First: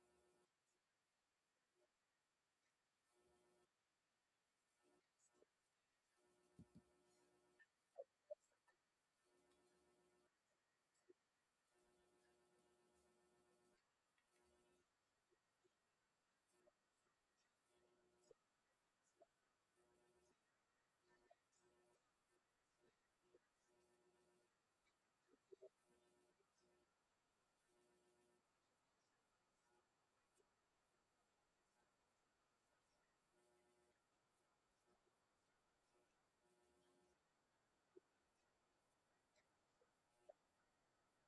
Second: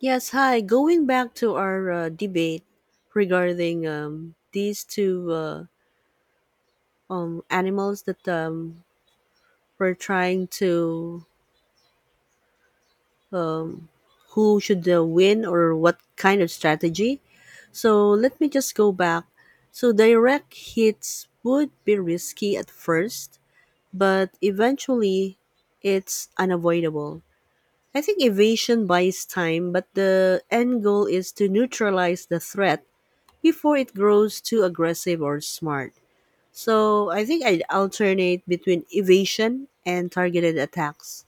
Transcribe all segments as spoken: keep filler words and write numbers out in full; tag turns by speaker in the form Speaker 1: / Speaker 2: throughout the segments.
Speaker 1: Yes, hi. Going back to our uh, debate regarding um, these two uh, um, animals that um, we're trying to um, who should uh, win or what kind of strategy. So let me just go back. So direct hits would be risky at first, but eventually it's unavoidable. I think evasion buys time, but the end goal is to neutralize the threat before it grows too aggressive or smart. So I think I'd alternate between evasion and targeted attacks,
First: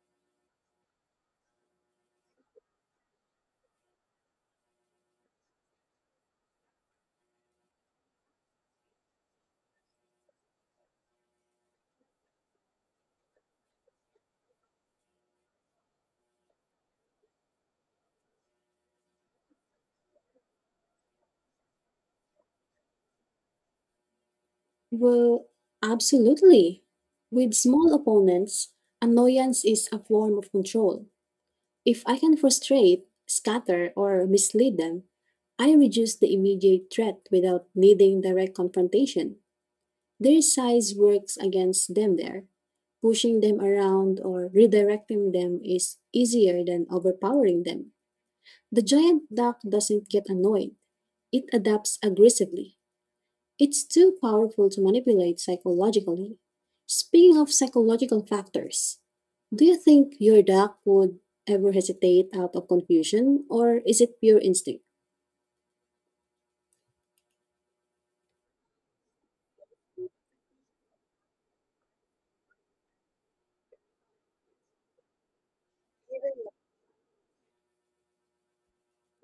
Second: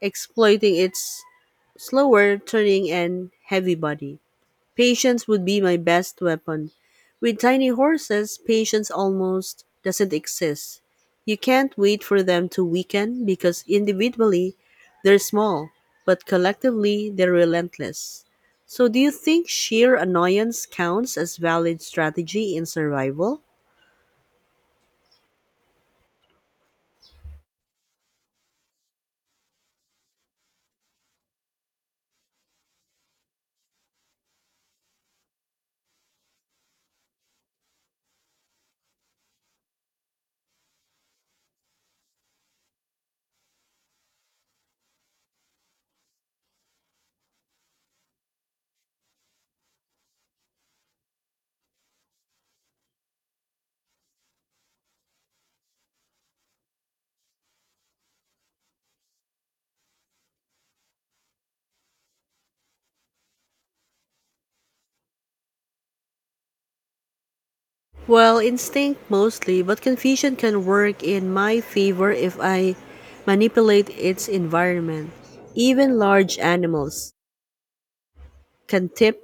Speaker 1: exploiting its slower turning and heavy body. Patience would be my best weapon. With tiny horses, patience almost doesn't exist. You can't wait for them to weaken because individually they're small, but collectively they're relentless. So, do you think sheer annoyance counts as valid strategy in survival?
Speaker 2: Well, absolutely. With small opponents, annoyance is a form of control. If I can frustrate, scatter, or mislead them, I reduce the immediate threat without needing direct confrontation. Their size works against them there. Pushing them around or redirecting them is easier than overpowering them. The giant duck doesn't get annoyed, it adapts aggressively. It's too powerful to manipulate psychologically. Speaking of psychological factors, do you think your dog would ever hesitate out of confusion, or is it pure instinct?
Speaker 1: Well, instinct mostly, but confusion can work in my favor if I manipulate its environment. Even large animals can tip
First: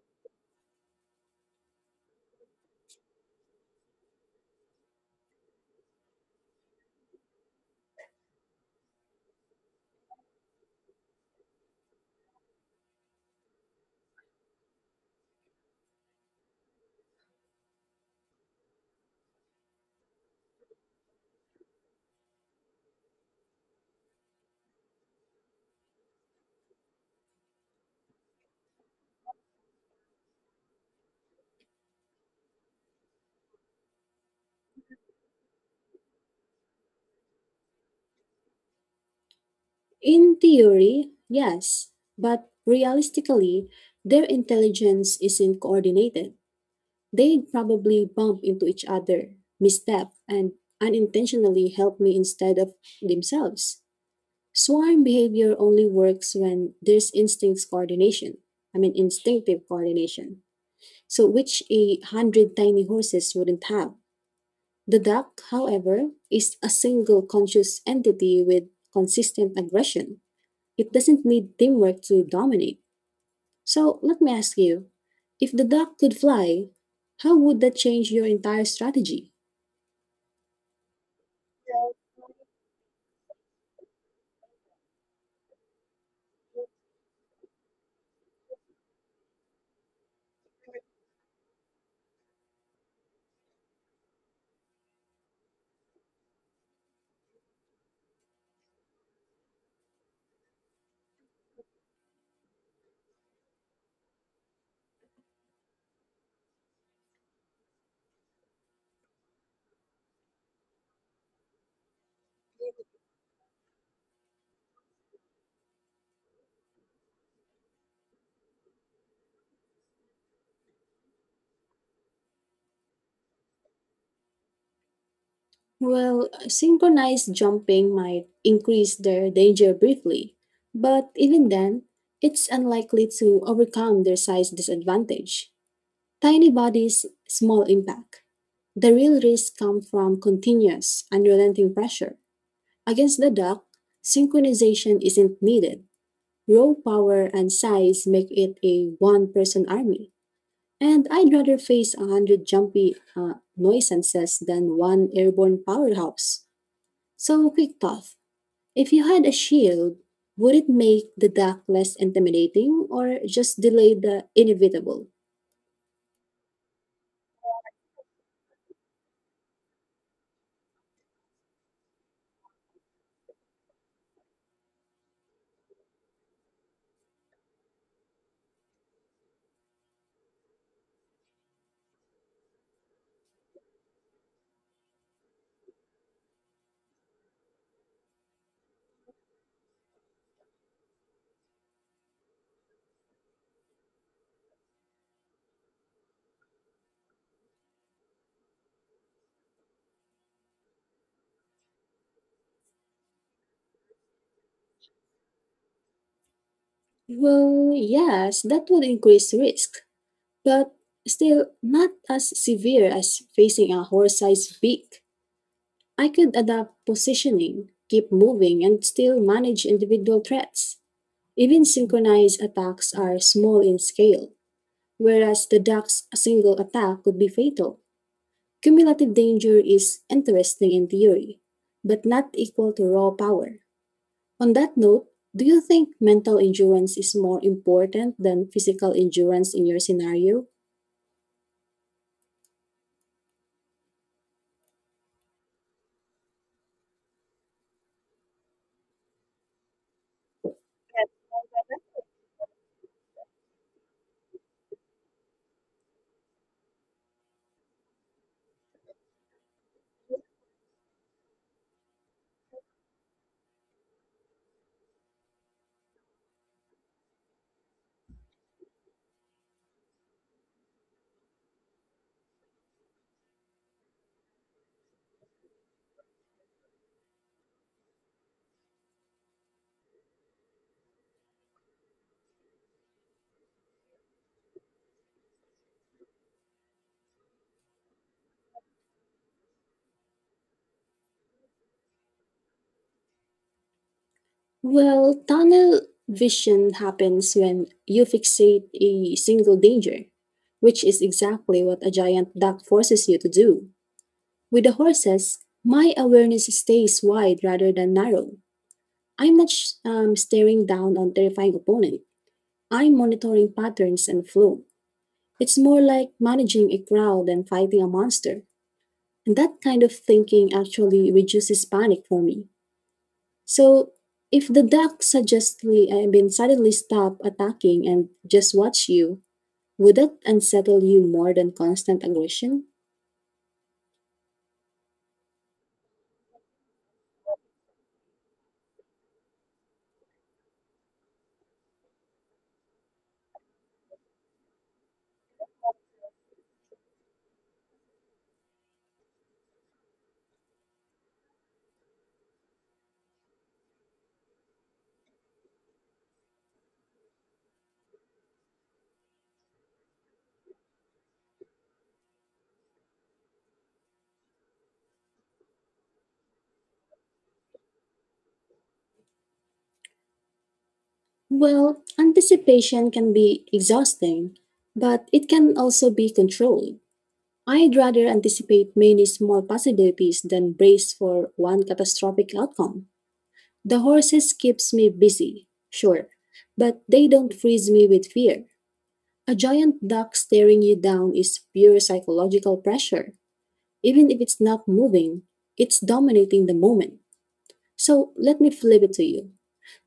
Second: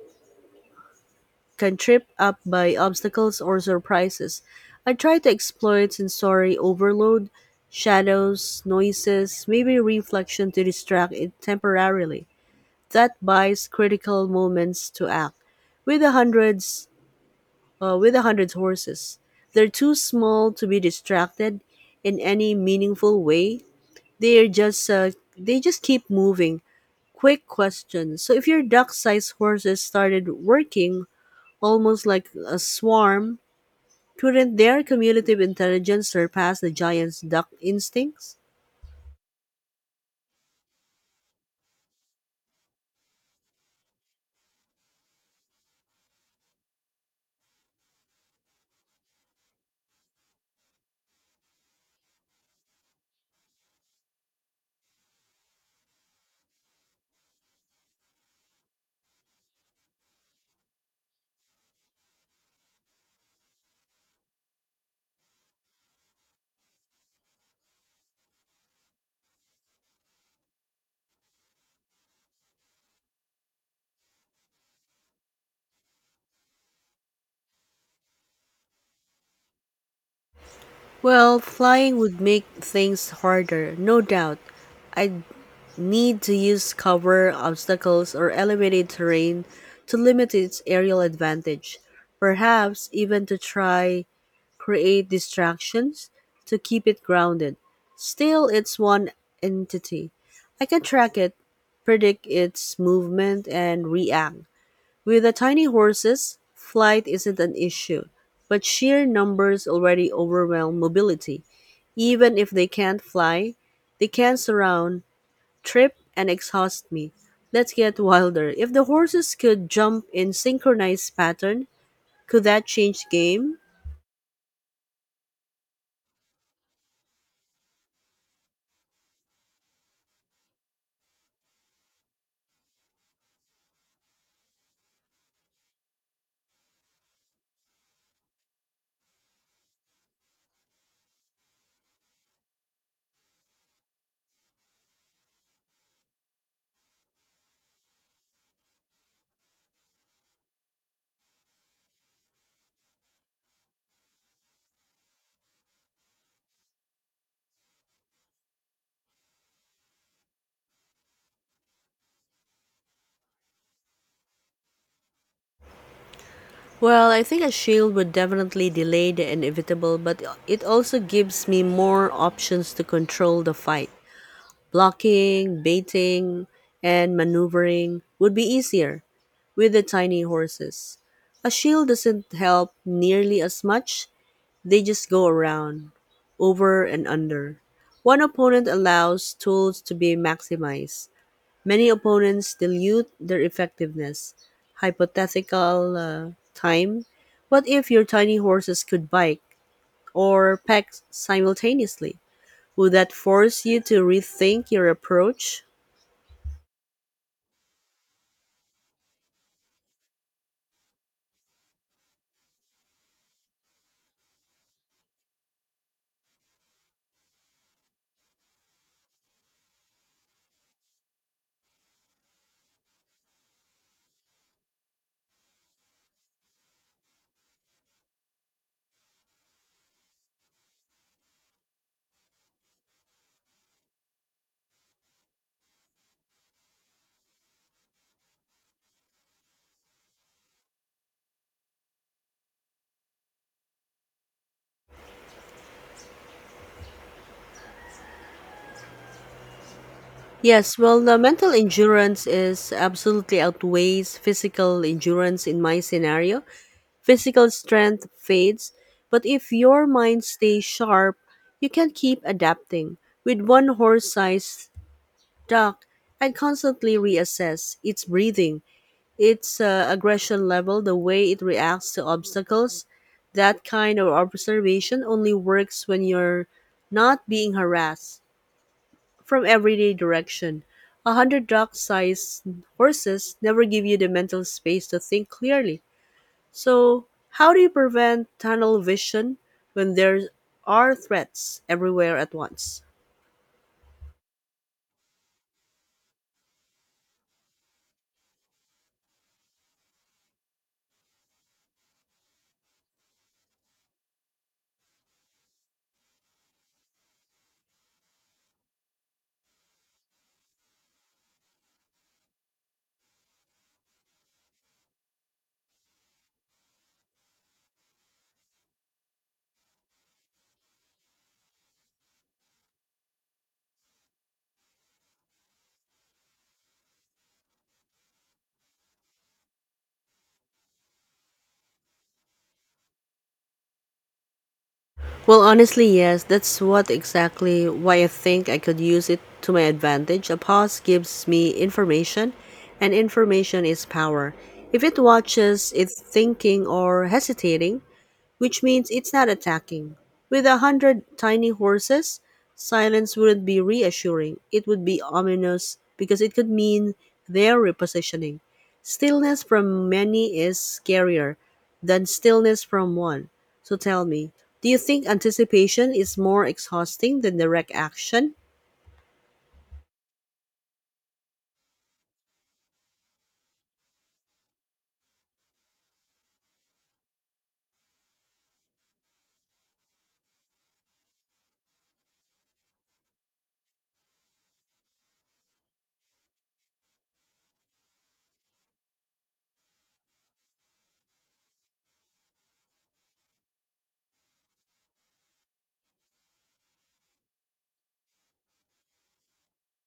Speaker 1: can trip up by obstacles or surprises. I try to exploit sensory overload, shadows, noises, maybe reflection to distract it temporarily. That buys critical moments to act. With the hundreds, uh, with the hundreds horses, they're too small to be distracted in any meaningful way. They're just uh, they just keep moving. Quick question. So if your duck-sized horses started working almost like a swarm, couldn't their cumulative intelligence surpass the giant's duck instincts?
Speaker 2: In theory, yes, but realistically, their intelligence isn't coordinated. They'd probably bump into each other, misstep, and unintentionally help me instead of themselves. Swarm behavior only works when there's instincts coordination. I mean, instinctive coordination. So, which a hundred tiny horses wouldn't have. The duck, however, is a single conscious entity with consistent aggression. It doesn't need teamwork to dominate. So, let me ask you, if the duck could fly, how would that change your entire strategy?
Speaker 1: Well, flying would make things harder, no doubt. I'd need to use cover, obstacles, or elevated terrain to limit its aerial advantage. Perhaps even to try create distractions to keep it grounded. Still, it's one entity. I can track it, predict its movement, and react. With the tiny horses, flight isn't an issue, but sheer numbers already overwhelm mobility. Even if they can't fly, they can surround, trip, and exhaust me. Let's get wilder. If the horses could jump in synchronized pattern, could that change the game?
Speaker 2: Well, synchronized jumping might increase their danger briefly, but even then, it's unlikely to overcome their size disadvantage. Tiny bodies, small impact. The real risk comes from continuous, unrelenting pressure. Against the duck, synchronization isn't needed. Raw power and size make it a one person army. And I'd rather face a hundred jumpy uh, noisances than one airborne powerhouse. So, quick thought. If you had a shield, would it make the dark less intimidating or just delay the inevitable?
Speaker 1: Well, I think a shield would definitely delay the inevitable, but it also gives me more options to control the fight. Blocking, baiting, and maneuvering would be easier with the tiny horses. A shield doesn't help nearly as much, they just go around, over and under. One opponent allows tools to be maximized. Many opponents dilute their effectiveness. Hypothetical uh, time. What if your tiny horses could bike or peck simultaneously? Would that force you to rethink your approach?
Speaker 2: Well, yes, that would increase risk, but still not as severe as facing a horse sized beak. I could adapt positioning, keep moving, and still manage individual threats. Even synchronized attacks are small in scale, whereas the duck's single attack could be fatal. Cumulative danger is interesting in theory, but not equal to raw power. On that note, do you think mental endurance is more important than physical endurance in your scenario?
Speaker 1: Yes, well, the mental endurance is absolutely outweighs physical endurance in my scenario. Physical strength fades, but if your mind stays sharp, you can keep adapting. With one horse-sized duck, I constantly reassess its breathing, its uh, aggression level, the way it reacts to obstacles. That kind of observation only works when you're not being harassed from everyday direction. A hundred dog sized horses never give you the mental space to think clearly. So, how do you prevent tunnel vision when there are threats everywhere at once?
Speaker 2: Well, tunnel vision happens when you fixate a single danger, which is exactly what a giant duck forces you to do. With the horses, my awareness stays wide rather than narrow. I'm not sh- um, staring down on terrifying opponents. I'm monitoring patterns and flow. It's more like managing a crowd than fighting a monster. And that kind of thinking actually reduces panic for me. So, if the duck suggestively, I mean, suddenly stop attacking and just watch you, would that unsettle you more than constant aggression?
Speaker 1: Well, honestly, yes, that's what exactly why I think I could use it to my advantage. A pause gives me information, and information is power. If it watches it thinking or hesitating, which means it's not attacking. With a hundred tiny horses, silence wouldn't be reassuring. It would be ominous because it could mean they're repositioning. Stillness from many is scarier than stillness from one. So tell me, do you think anticipation is more exhausting than direct action?
Speaker 2: Well, anticipation can be exhausting, but it can also be controlled. I'd rather anticipate many small possibilities than brace for one catastrophic outcome. The horses keeps me busy, sure, but they don't freeze me with fear. A giant duck staring you down is pure psychological pressure. Even if it's not moving, it's dominating the moment. So let me flip it to you.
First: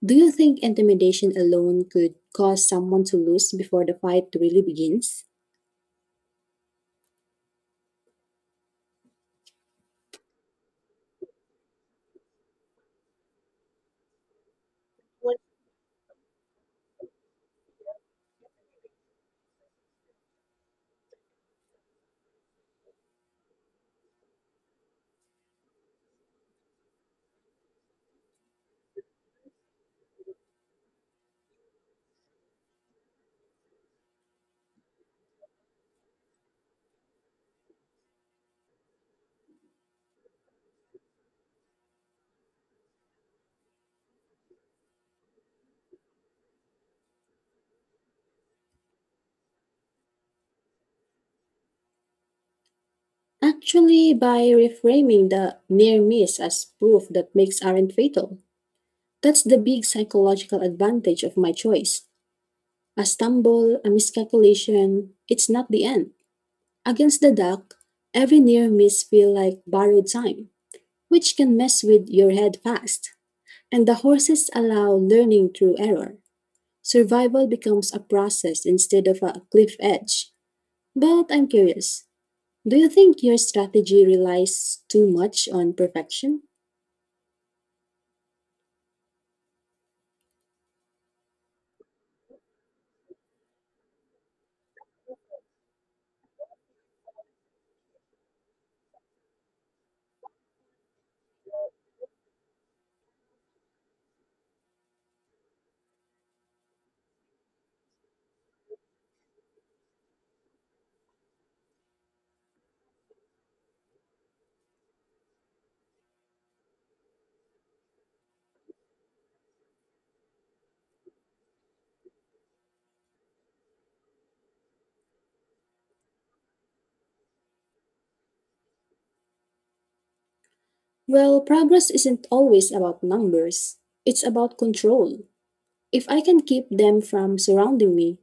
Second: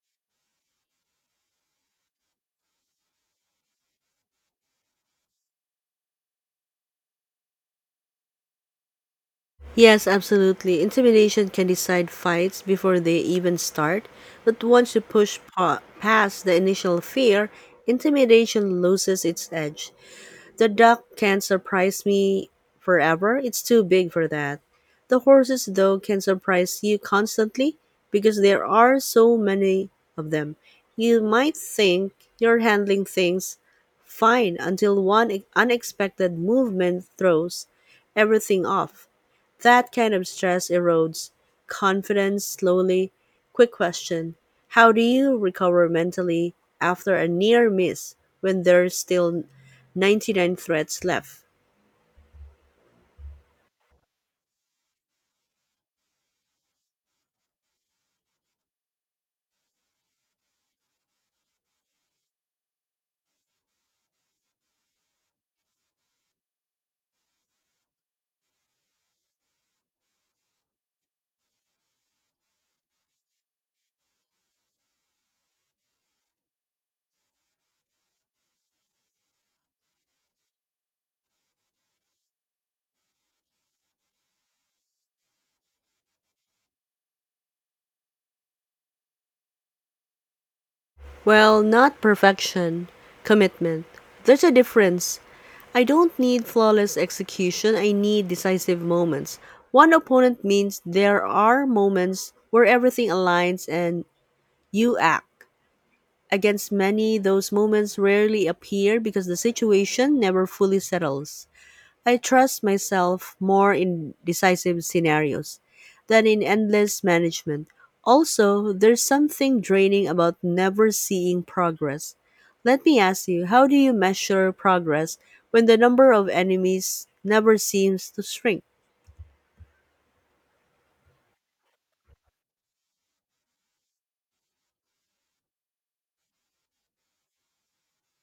Speaker 2: Do you think intimidation alone could cause someone to lose before the fight really begins?
Speaker 1: Yes, absolutely. Intimidation can decide fights before they even start, but once you push pa- past the initial fear, intimidation loses its edge. The duck can't surprise me forever, it's too big for that. The horses, though, can surprise you constantly because there are so many of them. You might think you're handling things fine until one unexpected movement throws everything off. That kind of stress erodes confidence slowly. Quick question. How do you recover mentally after a near miss when there's still ninety-nine threats left?
Speaker 2: Actually, by reframing the near miss as proof that makes aren't fatal. That's the big psychological advantage of my choice. A stumble, a miscalculation, it's not the end. Against the dark, every near miss feel like borrowed time, which can mess with your head fast. And the horses allow learning through error. Survival becomes a process instead of a cliff edge. But I'm curious, do you think your strategy relies too much on perfection?
Speaker 1: Well, not perfection, commitment. There's a difference. I don't need flawless execution, I need decisive moments. One opponent means there are moments where everything aligns and you act. Against many, those moments rarely appear because the situation never fully settles. I trust myself more in decisive scenarios than in endless management. Also, there's something draining about never seeing progress. Let me ask you, how do you measure progress when the number of enemies never seems to shrink?
Speaker 2: Well, progress isn't always about numbers, it's about control. If I can keep them from surrounding me,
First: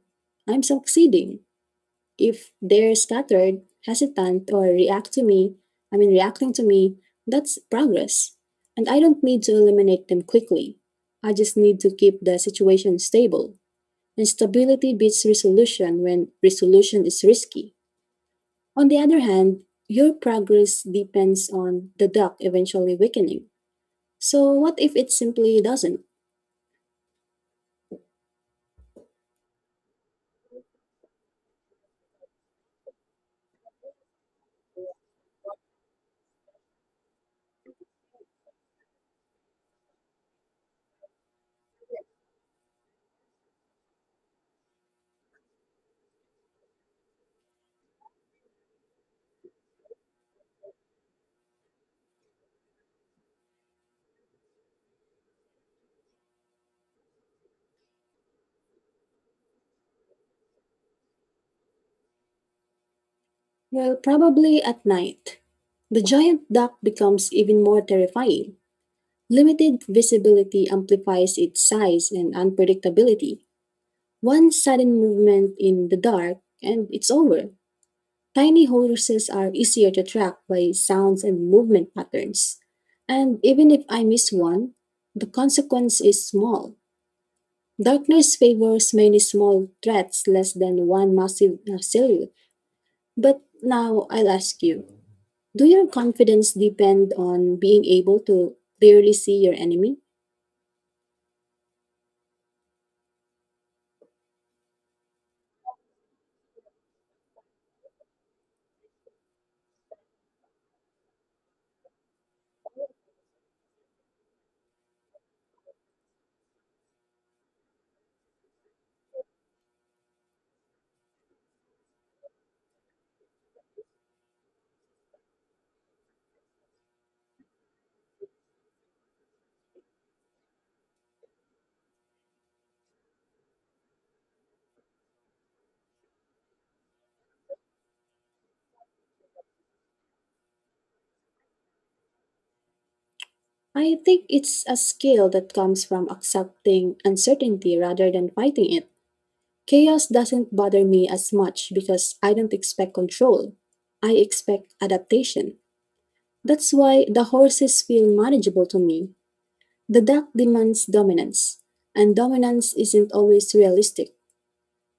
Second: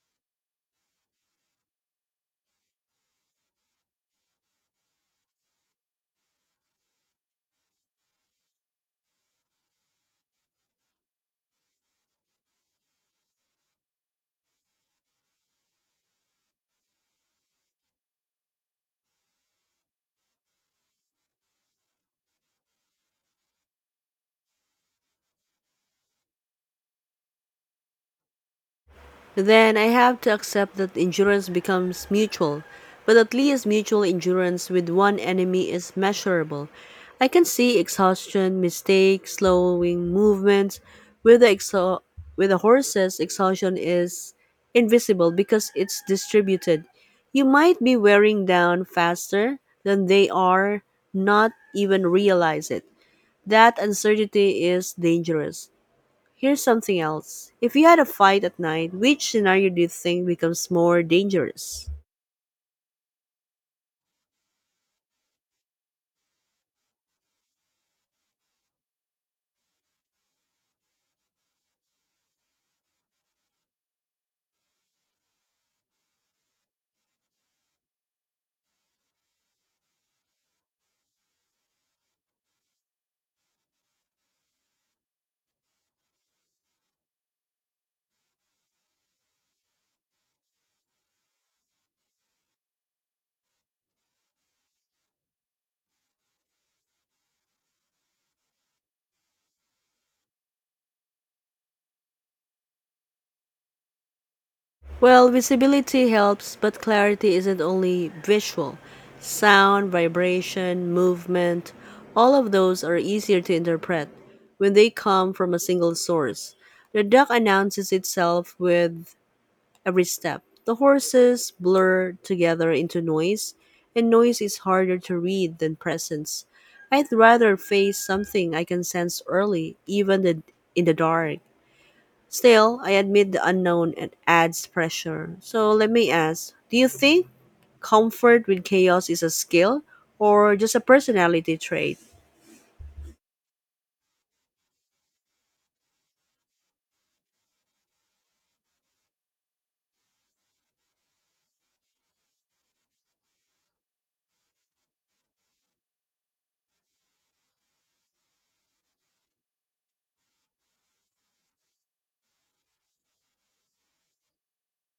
Speaker 2: I'm succeeding. If they're scattered, hesitant, or react to me, I mean, reacting to me, that's progress. And I don't need to eliminate them quickly. I just need to keep the situation stable. And stability beats resolution when resolution is risky. On the other hand, your progress depends on the duck eventually weakening. So, what if it simply doesn't?
Speaker 1: Then I have to accept that endurance becomes mutual, but at least mutual endurance with one enemy is measurable. I can see exhaustion, mistakes, slowing movements. With the exo- with the horses, exhaustion is invisible because it's distributed. You might be wearing down faster than they are, not even realize it. That uncertainty is dangerous. Here's something else. If you had a fight at night, which scenario do you think becomes more dangerous?
Speaker 2: Well, probably at night. The giant duck becomes even more terrifying. Limited visibility amplifies its size and unpredictability. One sudden movement in the dark, and it's over. Tiny horses are easier to track by sounds and movement patterns. And even if I miss one, the consequence is small. Darkness favors many small threats less than one massive uh, silhouette. But now I'll ask you, do your confidence depend on being able to clearly see your enemy?
Speaker 1: Well, visibility helps, but clarity isn't only visual. Sound, vibration, movement, all of those are easier to interpret when they come from a single source. The duck announces itself with every step, the horses blur together into noise, and noise is harder to read than presence. I'd rather face something I can sense early, even the, in the dark. Still, I admit the unknown and adds pressure. So let me ask, do you think comfort with chaos is a skill or just a personality trait?
Speaker 2: I think it's a skill that comes from accepting uncertainty rather than fighting it. Chaos doesn't bother me as much because I don't expect control. I expect adaptation. That's why the horses feel manageable to me. The duck demands dominance, and dominance isn't always realistic.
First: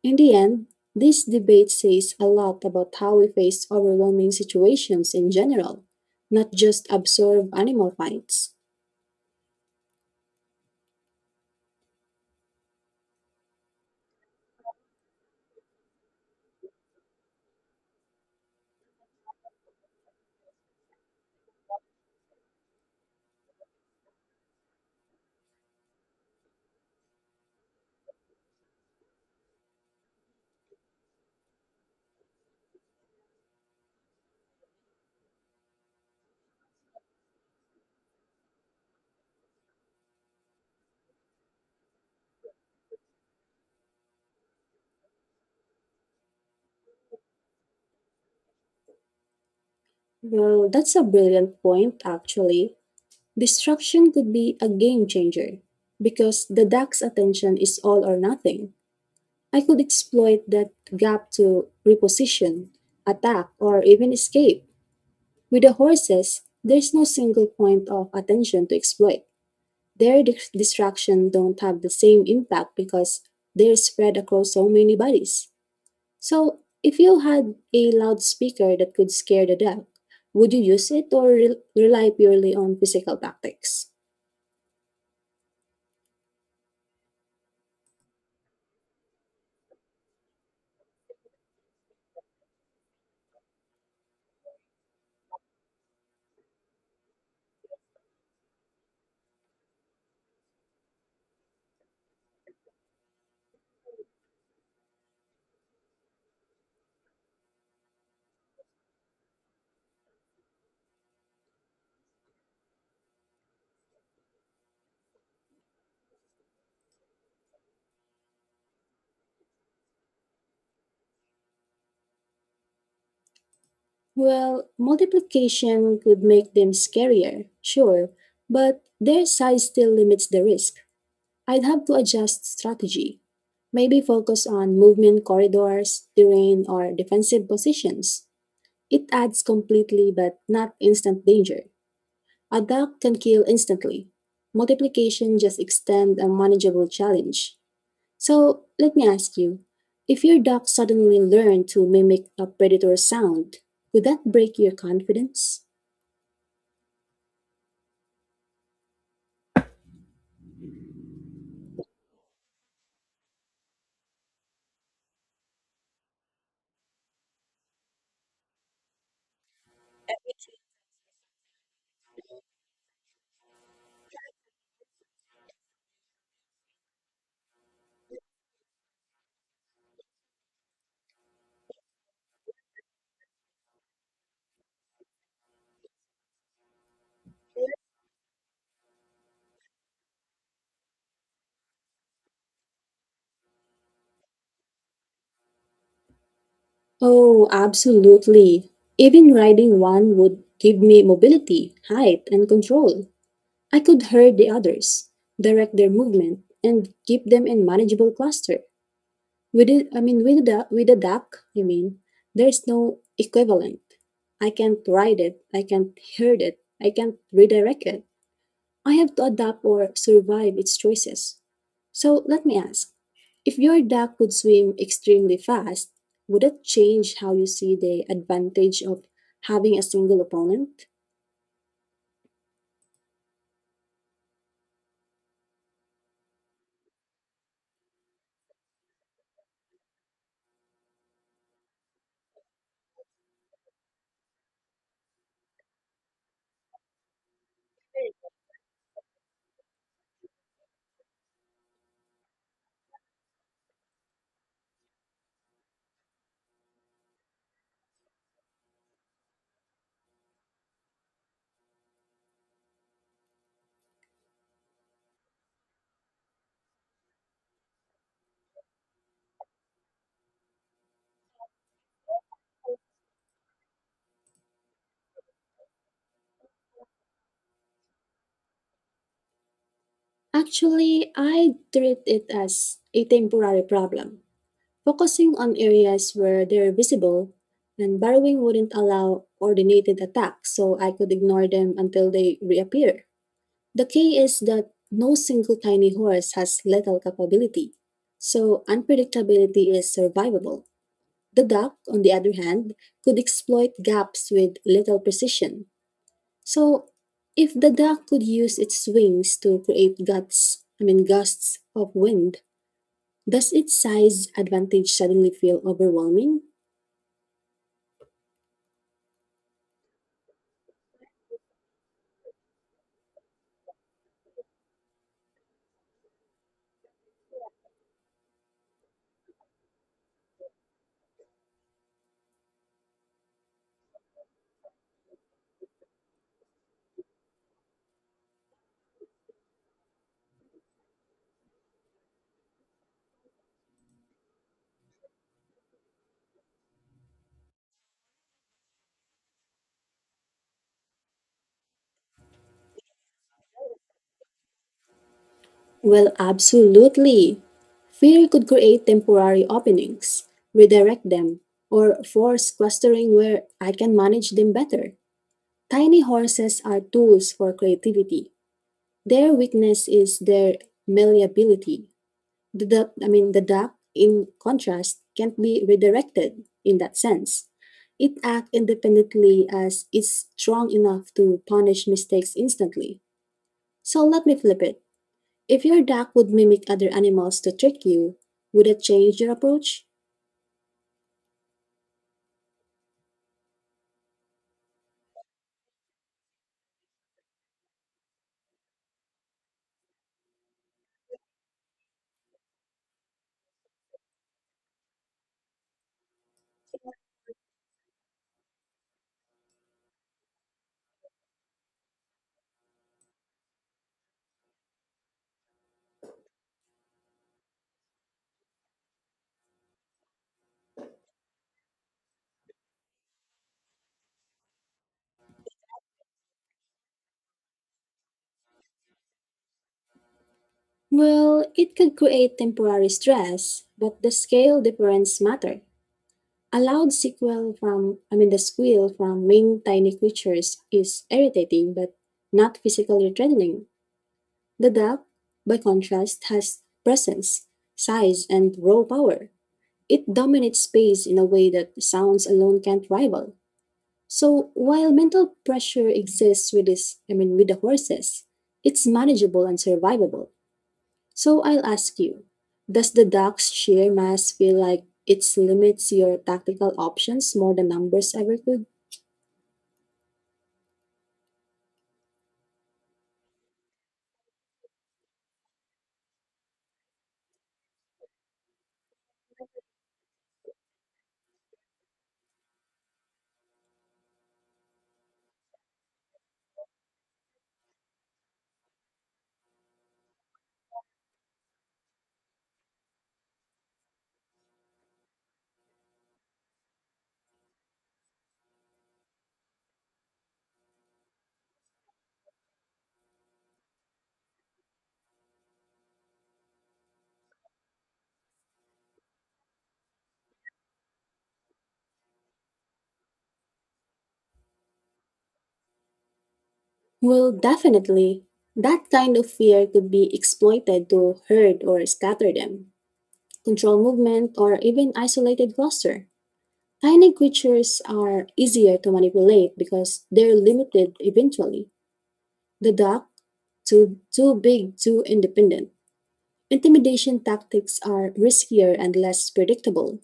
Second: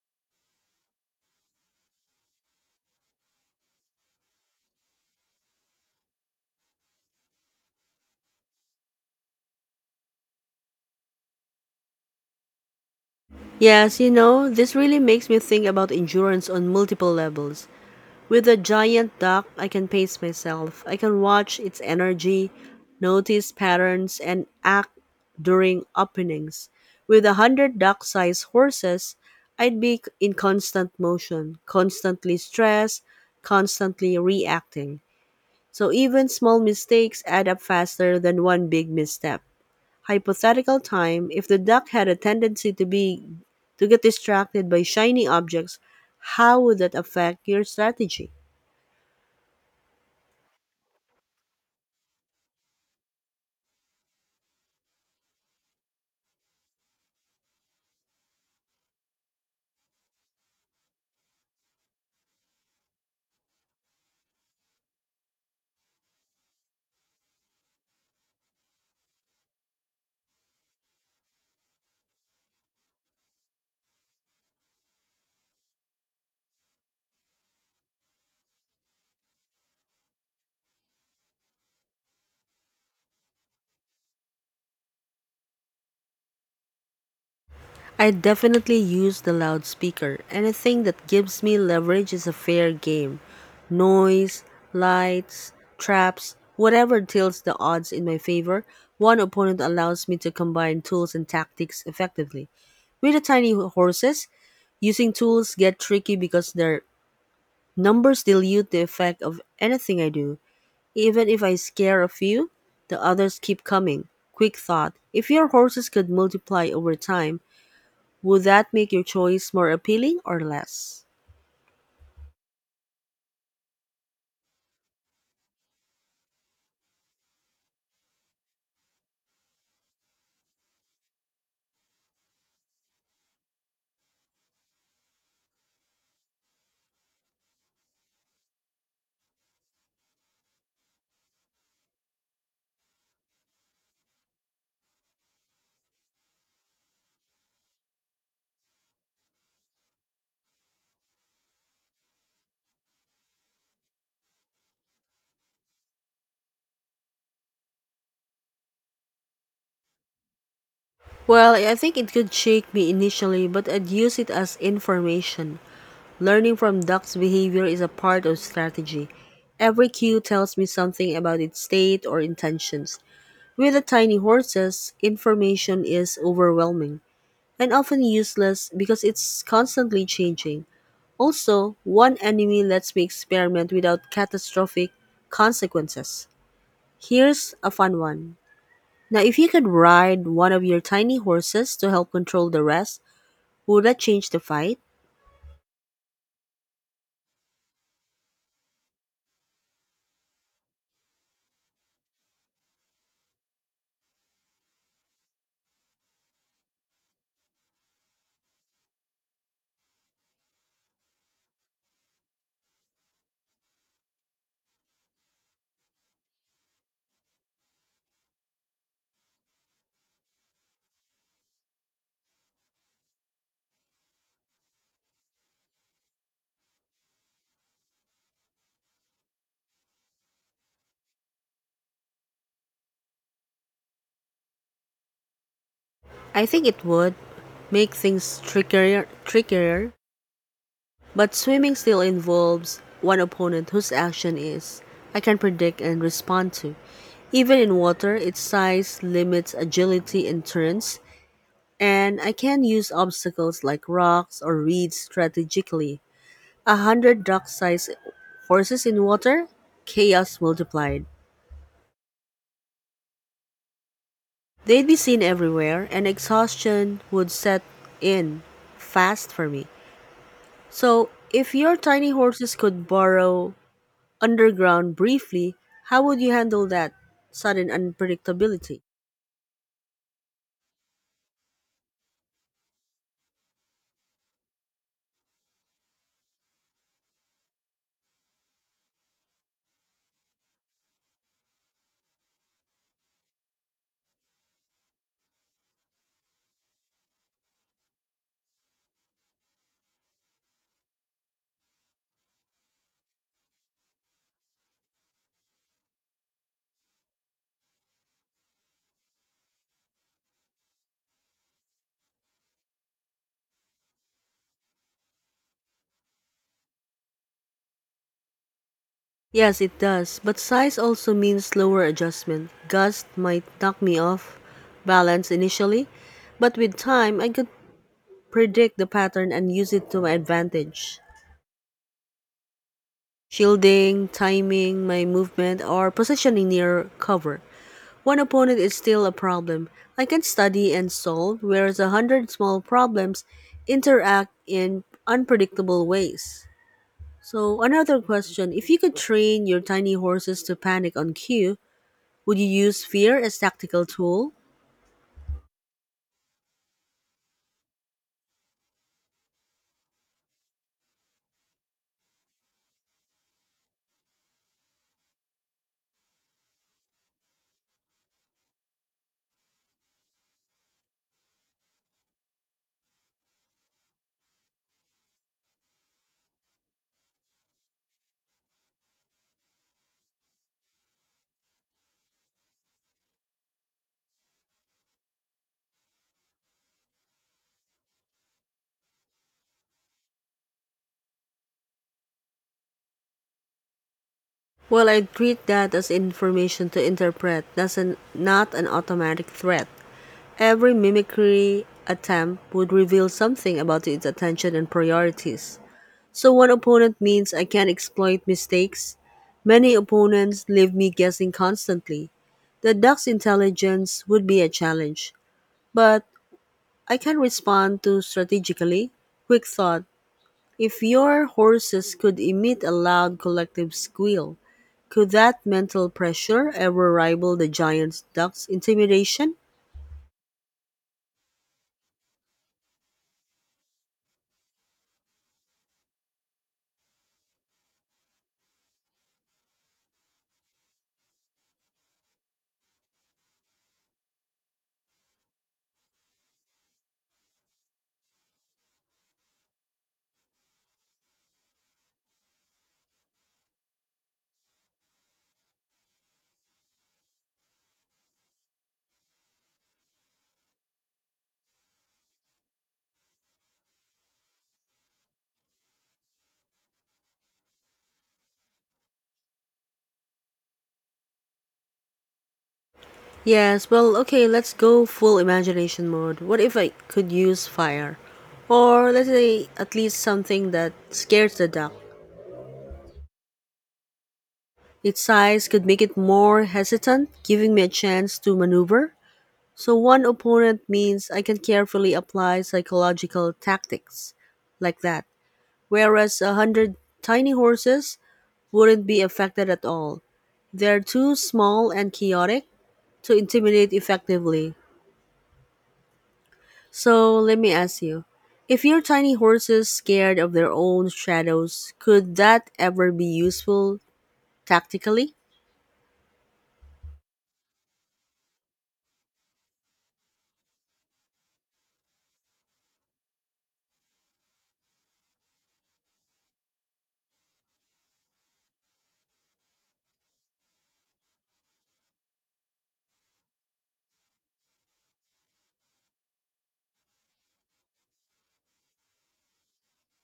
Speaker 2: In the end, this debate says a lot about how we face overwhelming situations in general, not just absorb animal fights.
Speaker 1: Yes, you know, this really makes me think about endurance on multiple levels. With a giant duck, I can pace myself. I can watch its energy, notice patterns, and act during openings. With a hundred duck sized horses, I'd be in constant motion, constantly stressed, constantly reacting. So even small mistakes add up faster than one big misstep. Hypothetical time, if the duck had a tendency to be to get distracted by shiny objects, how would that affect your strategy?
Speaker 2: Well, that's a brilliant point, actually. Destruction could be a game changer because the duck's attention is all or nothing. I could exploit that gap to reposition, attack, or even escape. With the horses, there's no single point of attention to exploit. Their dis- distraction don't have the same impact because they're spread across so many bodies. So, if you had a loudspeaker that could scare the dog, would you use it or re- rely purely on physical tactics?
Speaker 1: I definitely use the loudspeaker. Anything that gives me leverage is a fair game. Noise, lights, traps, whatever tilts the odds in my favor, one opponent allows me to combine tools and tactics effectively. With the tiny horses, using tools get tricky because their numbers dilute the effect of anything I do. Even if I scare a few, the others keep coming. Quick thought. If your horses could multiply over time, would that make your choice more appealing or less?
Speaker 2: Well, multiplication could make them scarier, sure, but their size still limits the risk. I'd have to adjust strategy. Maybe focus on movement corridors, terrain, or defensive positions. It adds completely but not instant danger. A duck can kill instantly. Multiplication just extends a manageable challenge. So let me ask you, if your duck suddenly learned to mimic a predator's sound, would that break your confidence?
Speaker 1: Well, I think it could shake me initially, but I'd use it as information. Learning from duck's behavior is a part of strategy. Every cue tells me something about its state or intentions. With the tiny horses, information is overwhelming and often useless because it's constantly changing. Also, one enemy lets me experiment without catastrophic consequences. Here's a fun one. Now, if you could ride one of your tiny horses to help control the rest, would that change the fight?
Speaker 2: Oh, absolutely. Even riding one would give me mobility, height, and control. I could herd the others, direct their movement, and keep them in manageable cluster. With it, I mean, with the with a duck, I mean, there's no equivalent. I can't ride it. I can't herd it. I can't redirect it. I have to adapt or survive its choices. So let me ask: if your duck could swim extremely fast, would that change how you see the advantage of having a single opponent?
Speaker 1: I think it would make things trickier, trickier. But swimming still involves one opponent whose action is I can predict and respond to. Even in water, its size limits agility and turns, and I can use obstacles like rocks or reeds strategically. A hundred duck-sized horses in water, chaos multiplied. They'd be seen everywhere, and exhaustion would set in fast for me. So, if your tiny horses could burrow underground briefly, how would you handle that sudden unpredictability?
Speaker 2: Actually, I treat it as a temporary problem, focusing on areas where they're visible and borrowing wouldn't allow coordinated attacks, so I could ignore them until they reappear. The key is that no single tiny horse has lethal capability, so unpredictability is survivable. The duck, on the other hand, could exploit gaps with little precision, so, if the duck could use its wings to create gusts I mean gusts of wind, does its size advantage suddenly feel overwhelming?
Speaker 1: Yes, it does, but size also means slower adjustment. Gust might knock me off balance initially, but with time, I could predict the pattern and use it to my advantage. Shielding, timing, my movement, or positioning near cover. One opponent is still a problem. I can study and solve, whereas a hundred small problems interact in unpredictable ways. So, another question, if you could train your tiny horses to panic on cue, would you use fear as tactical tool?
Speaker 2: Well, absolutely. Fear could create temporary openings, redirect them, or force clustering where I can manage them better. Tiny horses are tools for creativity. Their weakness is their malleability. The duck, I mean, the duck, in contrast, can't be redirected in that sense. It acts independently as it's strong enough to punish mistakes instantly. So let me flip it. If your duck would mimic other animals to trick you, would it change your approach?
Speaker 1: Well, I treat that as information to interpret, that's an, not an automatic threat. Every mimicry attempt would reveal something about its attention and priorities. So one opponent means I can't exploit mistakes. Many opponents leave me guessing constantly. The duck's intelligence would be a challenge, but I can respond to strategically. Quick thought. If your horses could emit a loud collective squeal, could that mental pressure ever rival the giant duck's intimidation?
Speaker 2: Well, it could create temporary stress, but the scale difference matters. A loud sequel from, I mean, the squeal from winged tiny creatures is irritating but not physically threatening. The duck, by contrast, has presence, size, and raw power. It dominates space in a way that sounds alone can't rival. So while mental pressure exists with this, I mean, with the horses, it's manageable and survivable. So I'll ask you, does the Ducks sheer mass feel like it limits your tactical options more than numbers ever could?
Speaker 1: Yes, well, okay, let's go full imagination mode. What if I could use fire? Or let's say at least something that scares the duck. Its size could make it more hesitant, giving me a chance to maneuver. So one opponent means I can carefully apply psychological tactics like that. Whereas a hundred tiny horses wouldn't be affected at all. They're too small and chaotic to intimidate effectively. So let me ask you, if your tiny horses scared of their own shadows, could that ever be useful tactically?
Speaker 2: Well, definitely. That kind of fear could be exploited to herd or scatter them, control movement, or even isolated cluster. Tiny creatures are easier to manipulate because they're limited eventually. The duck, too, too big, too independent. Intimidation tactics are riskier and less predictable.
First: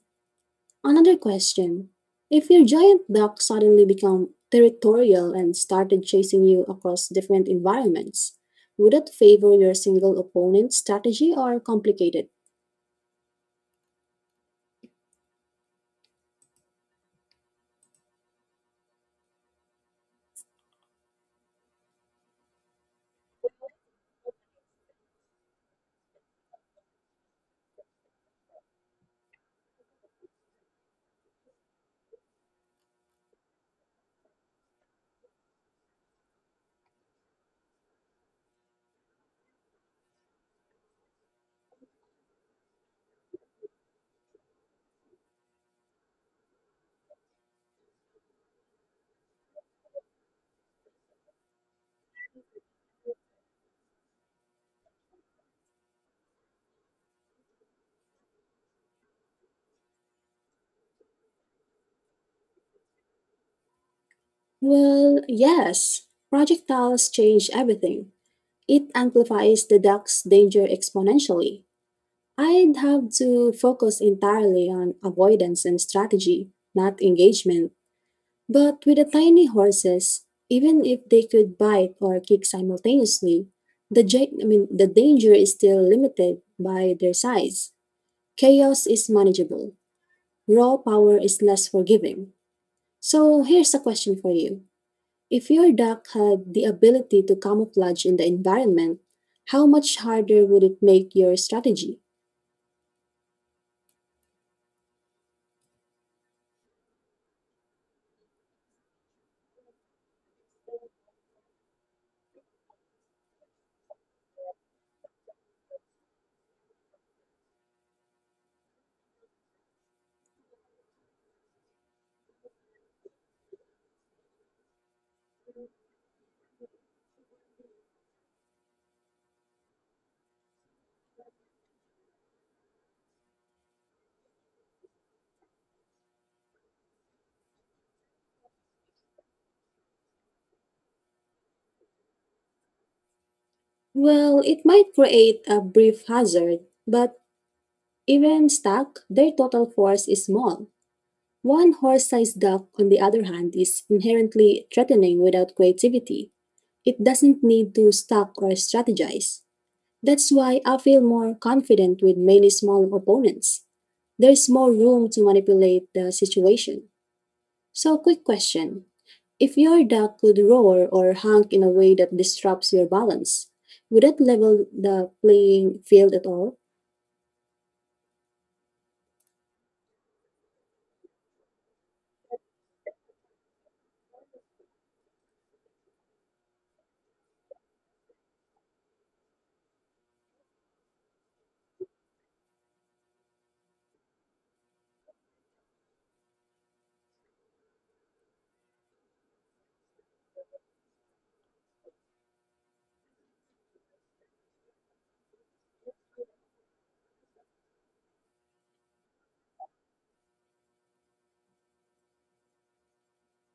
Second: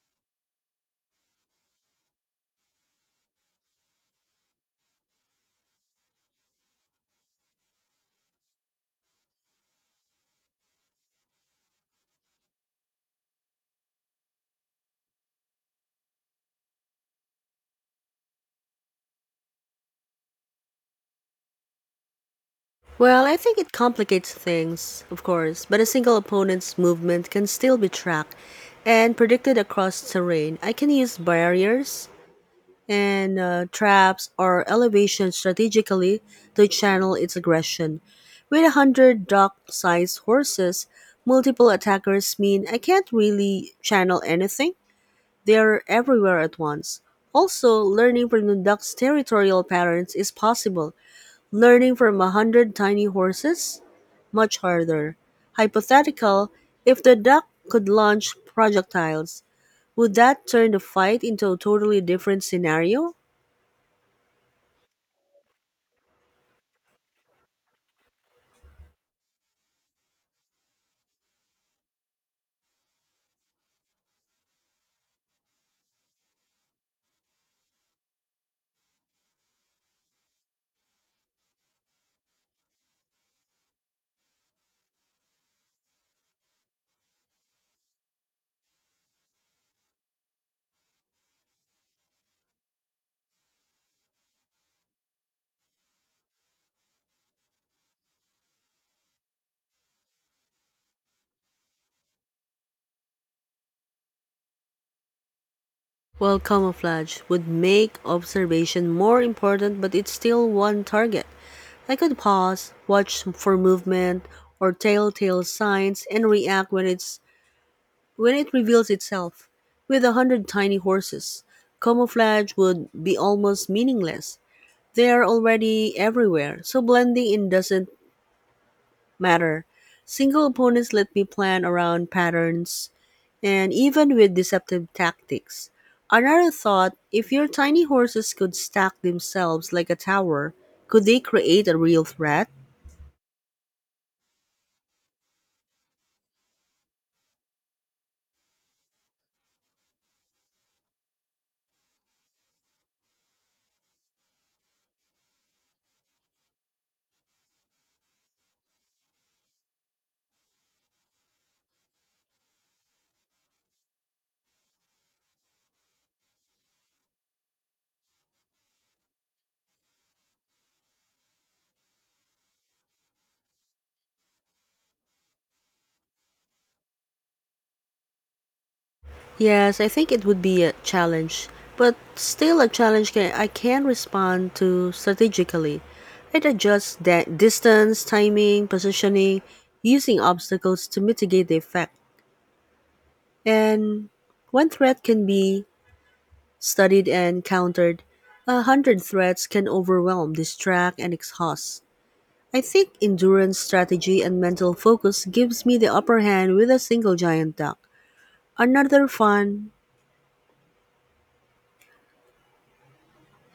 Speaker 2: Another question. If your giant duck suddenly became territorial and started chasing you across different environments, would it favor your single opponent strategy or complicated?
Speaker 1: Well, I think it complicates things, of course, but a single opponent's movement can still be tracked and predicted across terrain. I can use barriers and uh, traps or elevation strategically to channel its aggression. With a hundred dog-sized horses, multiple attackers mean I can't really channel anything. They're everywhere at once. Also, learning from the duck's territorial patterns is possible. Learning from a hundred tiny horses? Much harder. Hypothetical, if the duck could launch projectiles, would that turn the fight into a totally different scenario?
Speaker 2: Well, yes. Projectiles change everything. It amplifies the duck's danger exponentially. I'd have to focus entirely on avoidance and strategy, not engagement. But with the tiny horses, even if they could bite or kick simultaneously, the ja- I mean the danger is still limited by their size. Chaos is manageable. Raw power is less forgiving. So here's a question for you. If your duck had the ability to camouflage in the environment, how much harder would it make your strategy?
Speaker 1: Well, camouflage would make observation more important, but it's still one target. I could pause, watch for movement or telltale signs, and react when it's when it reveals itself. With a hundred tiny horses, camouflage would be almost meaningless. They are already everywhere, so blending in doesn't matter. Single opponents let me plan around patterns and even with deceptive tactics. Another thought, if your tiny horses could stack themselves like a tower, could they create a real threat?
Speaker 2: Well, it might create a brief hazard, but even stuck, their total force is small. One horse-sized duck, on the other hand, is inherently threatening without creativity. It doesn't need to stalk or strategize. That's why I feel more confident with many small opponents. There's more room to manipulate the situation. So, quick question. If your duck could roar or honk in a way that disrupts your balance, would that level the playing field at all?
Speaker 1: Yes, I think it would be a challenge, but still a challenge can, I can respond to strategically. I'd adjust that distance, timing, positioning, using obstacles to mitigate the effect. And one threat can be studied and countered. A hundred threats can overwhelm, distract, and exhaust. I think endurance strategy and mental focus gives me the upper hand with a single giant duck. Another fun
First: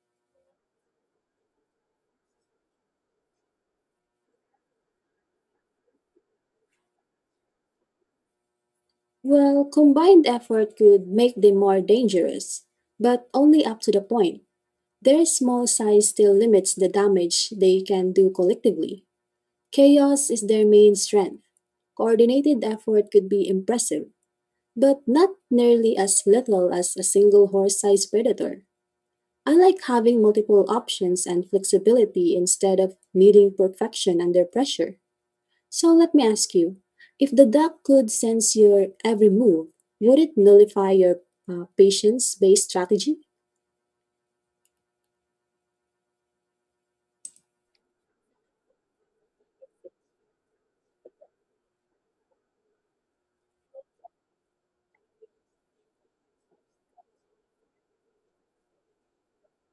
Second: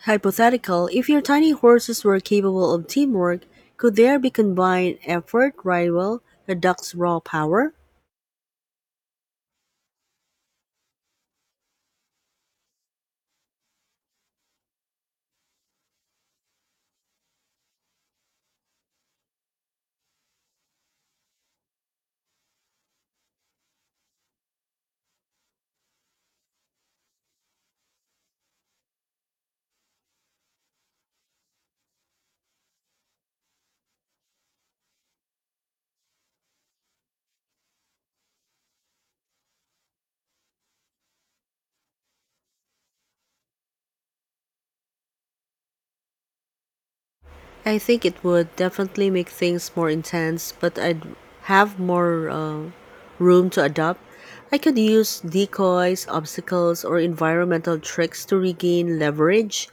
Speaker 1: hypothetical, if your tiny horses were capable of teamwork, could there be combined effort rival the duck's raw power?
Speaker 2: Well, combined effort could make them more dangerous, but only up to the point. Their small size still limits the damage they can do collectively. Chaos is their main strength. Coordinated effort could be impressive, but not nearly as lethal as a single horse sized predator. I like having multiple options and flexibility instead of needing perfection under pressure. So let me ask you, if the duck could sense your every move, would it nullify your uh, patience-based strategy?
Speaker 1: I think it would definitely make things more intense, but I'd have more uh, room to adapt. I could use decoys, obstacles, or environmental tricks to regain leverage.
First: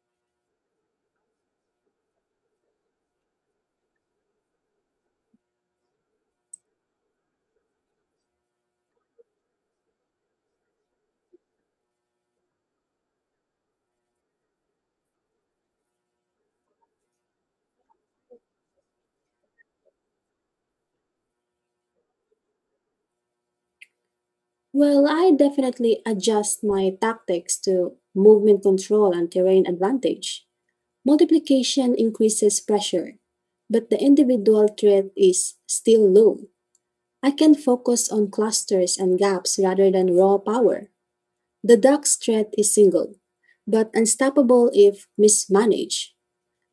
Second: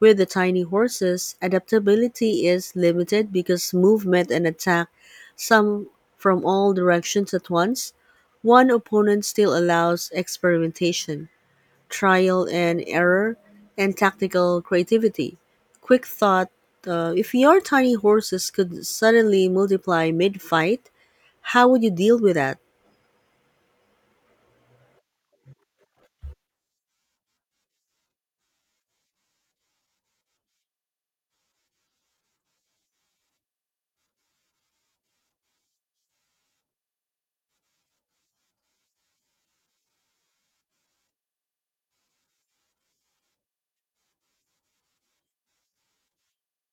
Speaker 1: With the tiny horses, adaptability is limited because movement and attack some from all directions at once. One opponent still allows experimentation, trial and error, and tactical creativity. Quick thought, uh, if your tiny horses could suddenly multiply mid fight, how would you deal with that?
Speaker 2: Well, I definitely adjust my tactics to movement control and terrain advantage. Multiplication increases pressure, but the individual threat is still low. I can focus on clusters and gaps rather than raw power. The duck's threat is single, but unstoppable if mismanaged.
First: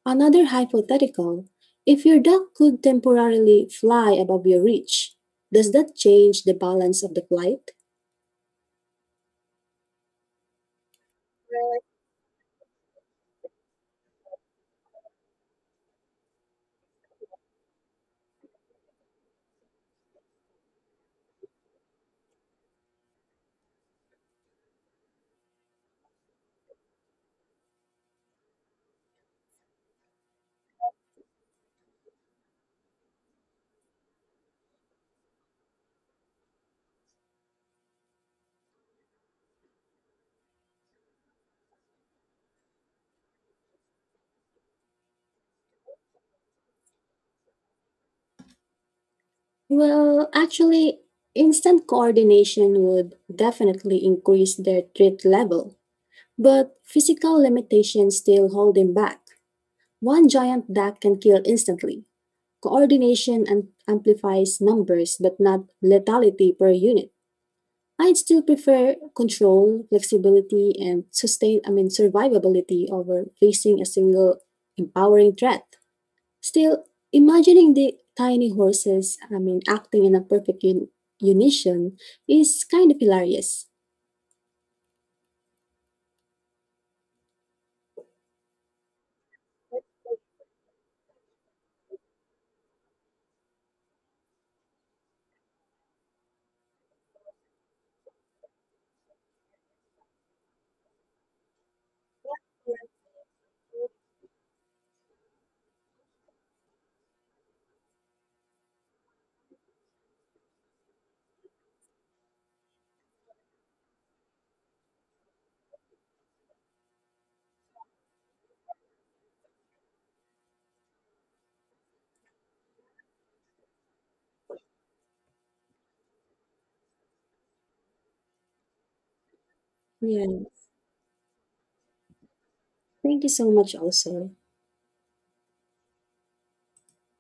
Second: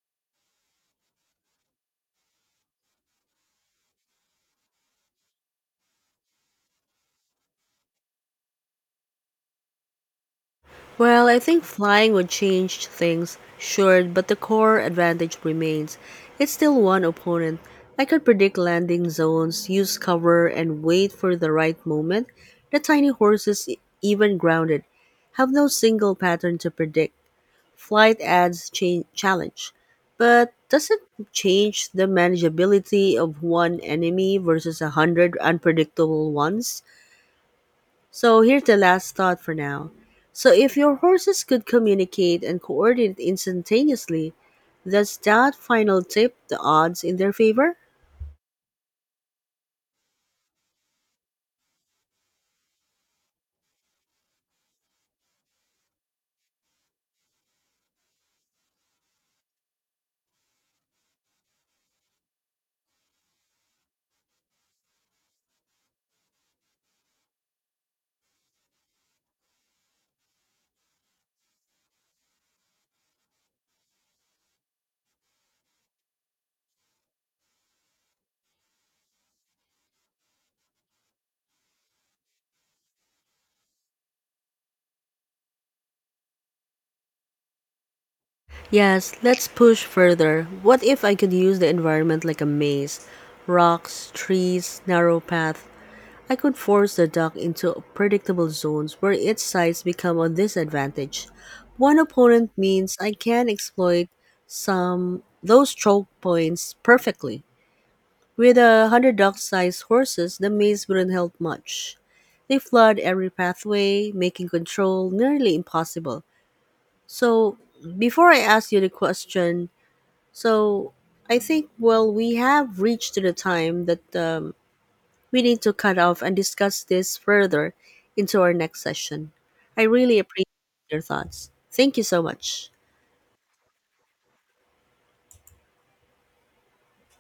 Speaker 2: Another hypothetical, if your duck could temporarily fly above your reach, does that change the balance of the flight?
Speaker 1: Well, I think flying would change things, sure, but the core advantage remains. It's still one opponent. I could predict landing zones, use cover, and wait for the right moment. The tiny horses, e- even grounded, have no single pattern to predict. Flight adds cha- challenge, but does it change the manageability of one enemy versus a hundred unpredictable ones? So here's the last thought for now. So if your horses could communicate and coordinate instantaneously, does that final tip the odds in their favor?
Speaker 2: Well, actually, instant coordination would definitely increase their threat level, but physical limitations still hold them back. One giant duck can kill instantly. Coordination am- amplifies numbers but not lethality per unit. I'd still prefer control, flexibility, and sustain I mean survivability over facing a single empowering threat. Still, imagining the tiny horses, I mean, acting in a perfect un- unison is kind of hilarious.
Speaker 1: Yes, let's push further. What if I could use the environment like a maze? Rocks, trees, narrow path. I could force the duck into predictable zones where its sides become a disadvantage. One opponent means I can exploit some those choke points perfectly. With a hundred dog-sized horses, the maze wouldn't help much. They flood every pathway, making control nearly impossible. So, before I ask you the question, so I think well we have reached to the time that um, we need to cut off and discuss this further into our next session. I really
Speaker 2: Yeah.
Speaker 1: appreciate your thoughts. Thank you so much.
Speaker 2: Thank you so much also.